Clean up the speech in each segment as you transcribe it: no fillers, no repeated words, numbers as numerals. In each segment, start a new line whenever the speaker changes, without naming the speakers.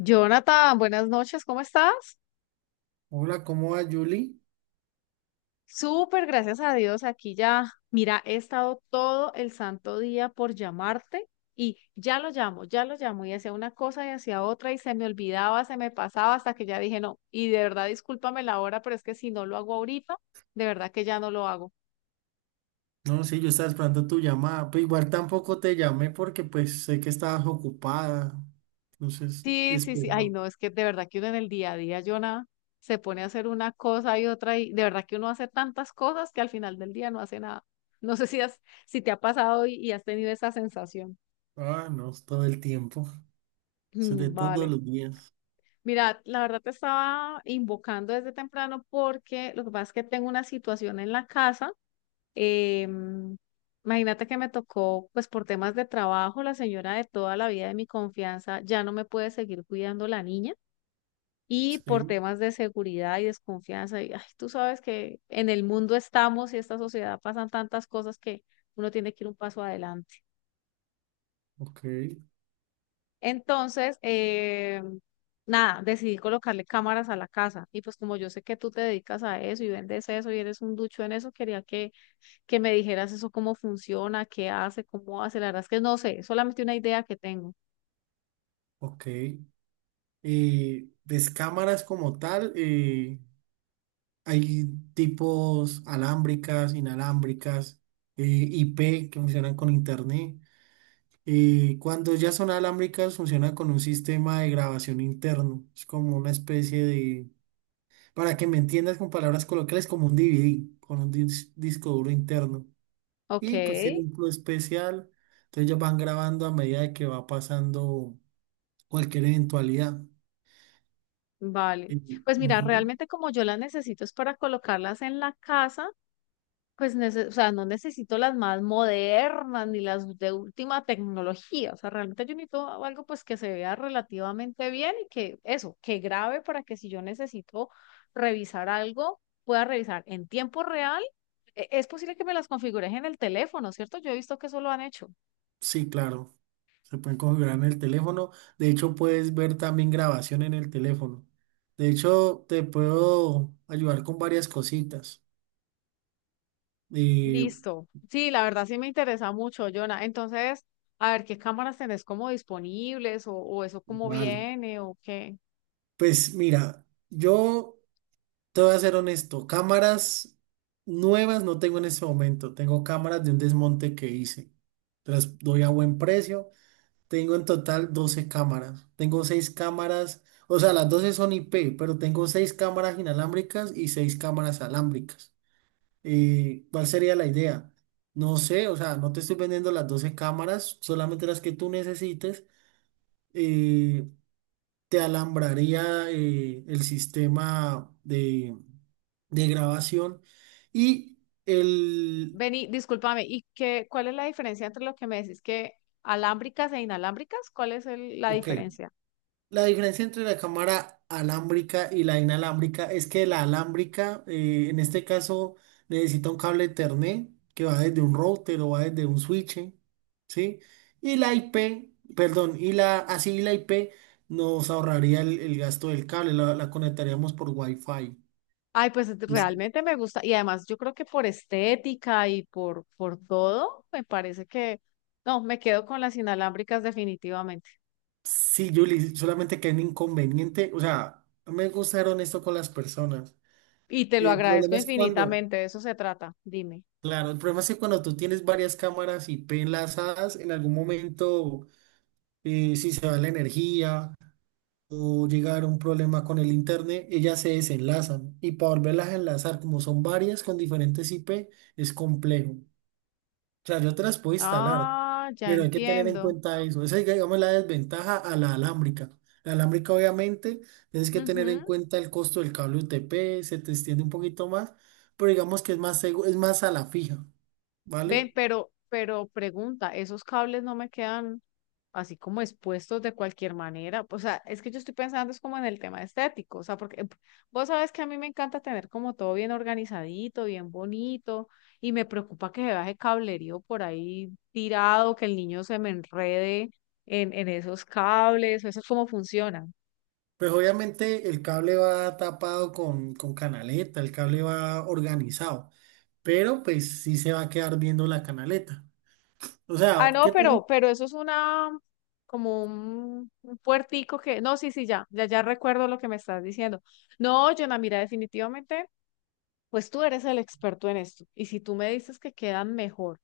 Jonathan, buenas noches, ¿cómo estás?
Hola, ¿cómo va, Julie?
Súper, gracias a Dios, aquí ya, mira, he estado todo el santo día por llamarte y ya lo llamo y hacía una cosa y hacía otra y se me olvidaba, se me pasaba hasta que ya dije no, y de verdad discúlpame la hora, pero es que si no lo hago ahorita, de verdad que ya no lo hago.
No, sí, yo estaba esperando tu llamada. Pues igual tampoco te llamé porque pues sé que estabas ocupada. Entonces,
Sí, sí, sí. Ay,
esperaba.
no, es que de verdad que uno en el día a día, Jonah, se pone a hacer una cosa y otra y de verdad que uno hace tantas cosas que al final del día no hace nada. No sé si has, Si te ha pasado y has tenido esa sensación.
Ah, no, es todo el tiempo. Es de
Mm.
todos
Vale.
los días.
Mira, la verdad te estaba invocando desde temprano porque lo que pasa es que tengo una situación en la casa. em, Imagínate que me tocó, pues por temas de trabajo, la señora de toda la vida de mi confianza ya no me puede seguir cuidando la niña. Y por
Sí,
temas de seguridad y desconfianza. Y, ay, tú sabes que en el mundo estamos y esta sociedad pasan tantas cosas que uno tiene que ir un paso adelante.
ok,
Entonces, nada, decidí colocarle cámaras a la casa y pues como yo sé que tú te dedicas a eso y vendes eso y eres un ducho en eso, que me dijeras eso, cómo funciona, qué hace, cómo hace. La verdad es que no sé, solamente una idea que tengo.
ok. Pues cámaras como tal, hay tipos alámbricas, inalámbricas, eh, IP que funcionan con internet. Y cuando ya son alámbricas, funciona con un sistema de grabación interno. Es como una especie de, para que me entiendas con palabras coloquiales, como un DVD, con un disco duro interno.
Ok.
Y pues tiene un plus especial. Entonces ellos van grabando a medida de que va pasando cualquier eventualidad.
Vale,
Y
pues mira,
ujú.
realmente como yo las necesito es para colocarlas en la casa. O sea, no necesito las más modernas ni las de última tecnología. O sea, realmente yo necesito algo pues que se vea relativamente bien y que eso, que grabe para que si yo necesito revisar algo, pueda revisar en tiempo real. ¿Es posible que me las configures en el teléfono, cierto? Yo he visto que eso lo han hecho.
Sí, claro. Se pueden configurar en el teléfono. De hecho, puedes ver también grabación en el teléfono. De hecho, te puedo ayudar con varias cositas. Eh,
Listo. Sí, la verdad sí me interesa mucho, Jonah. Entonces, a ver qué cámaras tenés como disponibles o eso cómo
Vale,
viene o qué.
pues mira, yo te voy a ser honesto, cámaras nuevas no tengo en este momento, tengo cámaras de un desmonte que hice, te las doy a buen precio, tengo en total 12 cámaras, tengo 6 cámaras, o sea, las 12 son IP, pero tengo 6 cámaras inalámbricas y 6 cámaras alámbricas. ¿Cuál sería la idea? No sé, o sea, no te estoy vendiendo las 12 cámaras, solamente las que tú necesites. eh, Te alambraría el sistema de grabación y el...
Vení, discúlpame, ¿cuál es la diferencia entre lo que me decís que alámbricas e inalámbricas? ¿Cuál es la
Ok,
diferencia?
la diferencia entre la cámara alámbrica y la inalámbrica es que la alámbrica, en este caso, necesita un cable Ethernet que va desde un router o va desde un switch, ¿sí? Y la IP, perdón, y la, así y la IP nos ahorraría el gasto del cable, la conectaríamos por Wi-Fi.
Ay, pues realmente me gusta y además yo creo que por estética por todo, me parece que no, me quedo con las inalámbricas definitivamente.
Sí, Julie, solamente que hay un inconveniente, o sea, no me gusta ser honesto con las personas.
Y te lo
El
agradezco
problema es cuando,
infinitamente, de eso se trata, dime.
claro, el problema es que cuando tú tienes varias cámaras IP enlazadas, en algún momento, si se va la energía o llega a un problema con el internet, ellas se desenlazan. Y para volverlas a enlazar, como son varias con diferentes IP, es complejo. Sea, yo te las puedo instalar,
Ah, ya
pero hay que tener en
entiendo.
cuenta eso. Esa es, digamos, la desventaja a la alámbrica. La alámbrica, obviamente, tienes que tener en
Ujú.
cuenta el costo del cable UTP, se te extiende un poquito más, pero digamos que es más es más a la fija,
Ven,
¿vale?
pero pregunta, ¿esos cables no me quedan así como expuestos de cualquier manera? O sea, es que yo estoy pensando es como en el tema estético, o sea, porque vos sabes que a mí me encanta tener como todo bien organizadito, bien bonito, y me preocupa que se baje cablerío por ahí tirado, que el niño se me enrede en esos cables, eso es cómo funciona.
Pues obviamente el cable va tapado con canaleta, el cable va organizado, pero pues sí se va a quedar viendo la canaleta. O
Ah,
sea,
no,
¿qué te... re-?
pero, pero eso es un puertico que, no, sí, sí, ya recuerdo lo que me estás diciendo. No, Jonah, mira, definitivamente, pues tú eres el experto en esto. Y si tú me dices que quedan mejor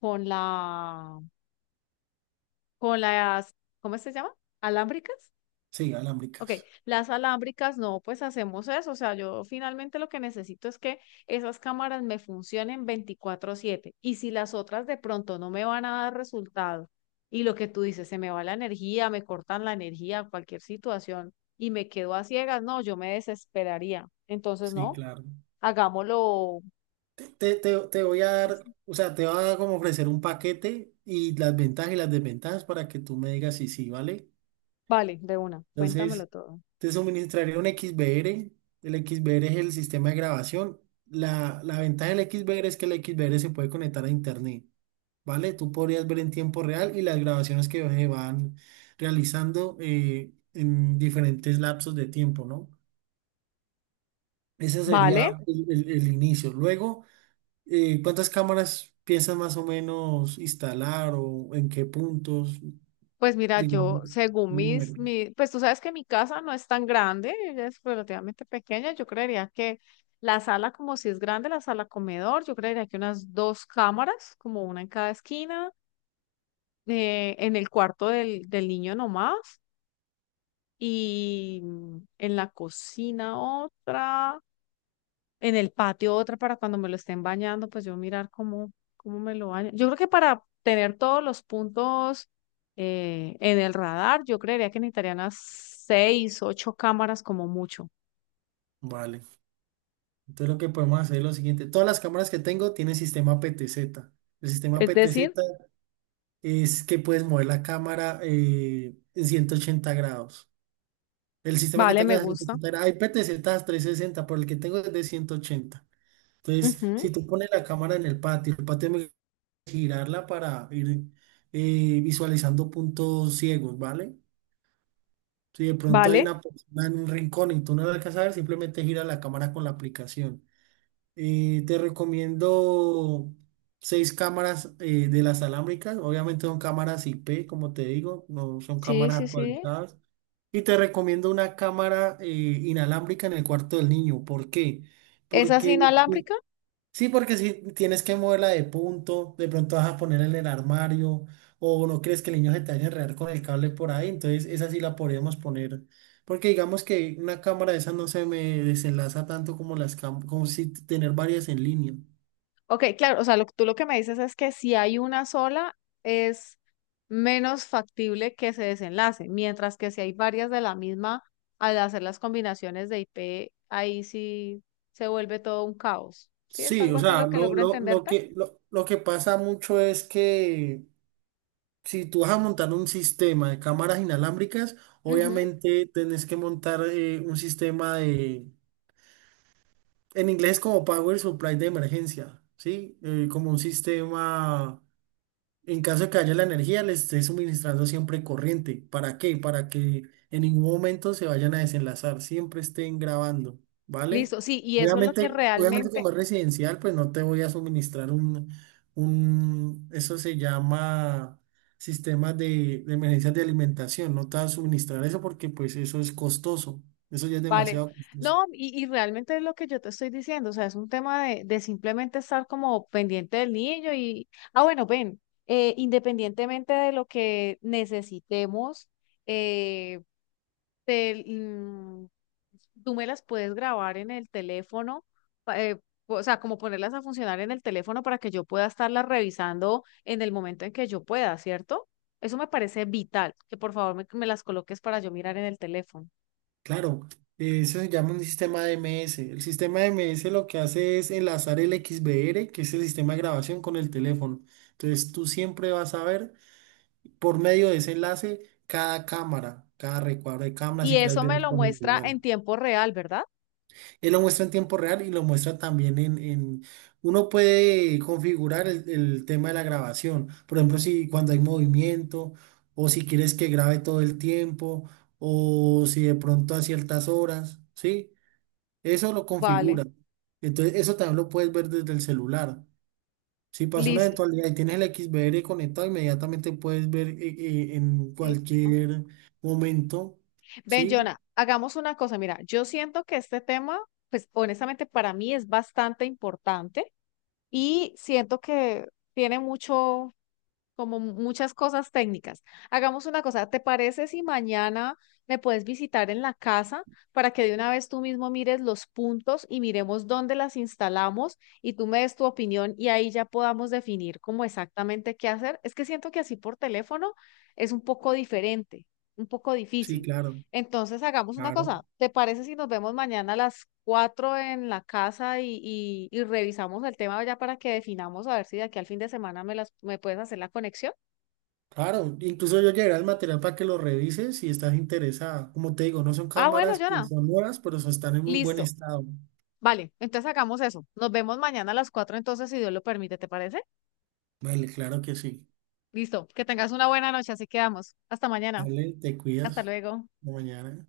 con la, con las, ¿cómo se llama? ¿Alámbricas?
Sí,
Ok,
alámbricas.
las alámbricas, no, pues hacemos eso. O sea, yo finalmente lo que necesito es que esas cámaras me funcionen 24/7. Y si las otras de pronto no me van a dar resultado, y lo que tú dices, se me va la energía, me cortan la energía, cualquier situación, y me quedo a ciegas, no, yo me desesperaría. Entonces,
Sí,
no,
claro.
hagámoslo
Te, te voy a dar,
así.
o sea, te va a como ofrecer un paquete y las ventajas y las desventajas para que tú me digas si sí, ¿vale?
Vale, de una, cuéntamelo
Entonces,
todo.
te suministraría un XBR. El XBR es el sistema de grabación. La ventaja del XBR es que el XBR se puede conectar a internet, ¿vale? Tú podrías ver en tiempo real y las grabaciones que se van realizando en diferentes lapsos de tiempo, ¿no? Ese
Vale.
sería el el inicio. Luego... ¿cuántas cámaras piensas más o menos instalar o en qué puntos,
Pues mira,
digamos,
yo, según
un número?
mis, mi, pues tú sabes que mi casa no es tan grande, ella es relativamente pequeña, yo creería que la sala, como si es grande, la sala comedor, yo creería que unas dos cámaras, como una en cada esquina, en el cuarto del niño nomás, y en la cocina otra, en el patio otra para cuando me lo estén bañando, pues yo mirar cómo, cómo me lo baño. Yo creo que para tener todos los puntos en el radar, yo creería que necesitaría unas seis, ocho cámaras como mucho.
Vale. Entonces lo que podemos hacer es lo siguiente. Todas las cámaras que tengo tienen sistema PTZ. El sistema
Es decir,
PTZ es que puedes mover la cámara en 180 grados. El sistema que
vale,
tengo
me
es de
gusta.
180 grados. Hay PTZ 360, pero el que tengo es de 180. Entonces,
Ujú.
si tú pones la cámara en el patio me girarla para ir visualizando puntos ciegos, ¿vale? Si de pronto hay
Vale,
una persona en un rincón y tú no la alcanzas a ver, simplemente gira la cámara con la aplicación. Te recomiendo seis cámaras de las alámbricas. Obviamente son cámaras IP, como te digo, no son
sí,
cámaras
sí, sí.
actualizadas. Y te recomiendo una cámara inalámbrica en el cuarto del niño. ¿Por qué?
¿Esa es
Porque si
inalámbrica?
sí, porque si tienes que moverla de punto, de pronto vas a ponerla en el armario, o no crees que el niño se te vaya a enredar con el cable por ahí, entonces esa sí la podríamos poner. Porque digamos que una cámara de esas no se me desenlaza tanto como las como si tener varias en línea.
Ok, claro, o sea, tú lo que me dices es que si hay una sola, es menos factible que se desenlace, mientras que si hay varias de la misma, al hacer las combinaciones de IP, ahí sí se vuelve todo un caos. ¿Sí? ¿Es
Sí,
algo
o
así lo
sea,
que
lo,
logro
lo, lo
entenderte?
que, lo, lo que pasa mucho es que si tú vas a montar un sistema de cámaras inalámbricas,
Ujú.
obviamente tenés que montar un sistema. En inglés es como Power Supply de emergencia, ¿sí? Como un sistema, en caso de que haya la energía, les esté suministrando siempre corriente. ¿Para qué? Para que en ningún momento se vayan a desenlazar, siempre estén grabando, ¿vale?
Listo, sí, y eso es lo que
Obviamente, obviamente
realmente.
como es residencial, pues no te voy a suministrar un, eso se llama sistema de emergencias de alimentación, no te voy a suministrar eso porque pues eso es costoso, eso ya es
Vale,
demasiado costoso.
no, y realmente es lo que yo te estoy diciendo, o sea, es un tema de simplemente estar como pendiente del niño y, ah, bueno, ven, independientemente de lo que necesitemos, eh, te- mm, tú me las puedes grabar en el teléfono, pa- eh, o sea, como ponerlas a funcionar en el teléfono para que yo pueda estarlas revisando en el momento en que yo pueda, ¿cierto? Eso me parece vital, que por favor me las coloques para yo mirar en el teléfono.
Claro, eso se llama un sistema DMS. El sistema DMS lo que hace es enlazar el XBR, que es el sistema de grabación, con el teléfono. Entonces tú siempre vas a ver por medio de ese enlace cada cámara, cada recuadro de cámara,
¿Y
si quieres
eso
ver
me lo
con
muestra en
igual.
tiempo real, verdad?
Él lo muestra en tiempo real y lo muestra también en... en... Uno puede configurar el tema de la grabación. Por ejemplo, si cuando hay movimiento o si quieres que grabe todo el tiempo o si de pronto a ciertas horas, ¿sí? Eso lo
Vale,
configura. Entonces, eso también lo puedes ver desde el celular. Si pasa una
listo.
eventualidad y tienes el XVR conectado, inmediatamente puedes ver en
Listo.
cualquier momento.
Ven,
Sí,
Jonah, hagamos una cosa. Mira, yo siento que este tema, pues honestamente para mí es bastante importante y siento que tiene mucho, como muchas cosas técnicas. Hagamos una cosa, ¿te parece si mañana me puedes visitar en la casa para que de una vez tú mismo mires los puntos y miremos dónde las instalamos y tú me des tu opinión y ahí ya podamos definir cómo exactamente qué hacer? Es que siento que así por teléfono es un poco diferente, un poco
sí,
difícil.
claro,
Entonces hagamos una
claro,
cosa. ¿Te parece si nos vemos mañana a las 4 en la casa y, y revisamos el tema ya para que definamos a ver si de aquí al fin de semana me puedes hacer la conexión?
claro. Incluso yo llevaré el material para que lo revises si estás interesada. Como te digo, no son
Ah, bueno,
cámaras que
Jonah,
son nuevas, pero están en muy buen
listo.
estado.
Vale, entonces hagamos eso. Nos vemos mañana a las 4. Entonces, si Dios lo permite, ¿te parece?
Vale, claro que sí.
Listo, que tengas una buena noche, así quedamos. Hasta mañana.
Vale, te
Hasta
cuidas.
luego.
Hasta mañana.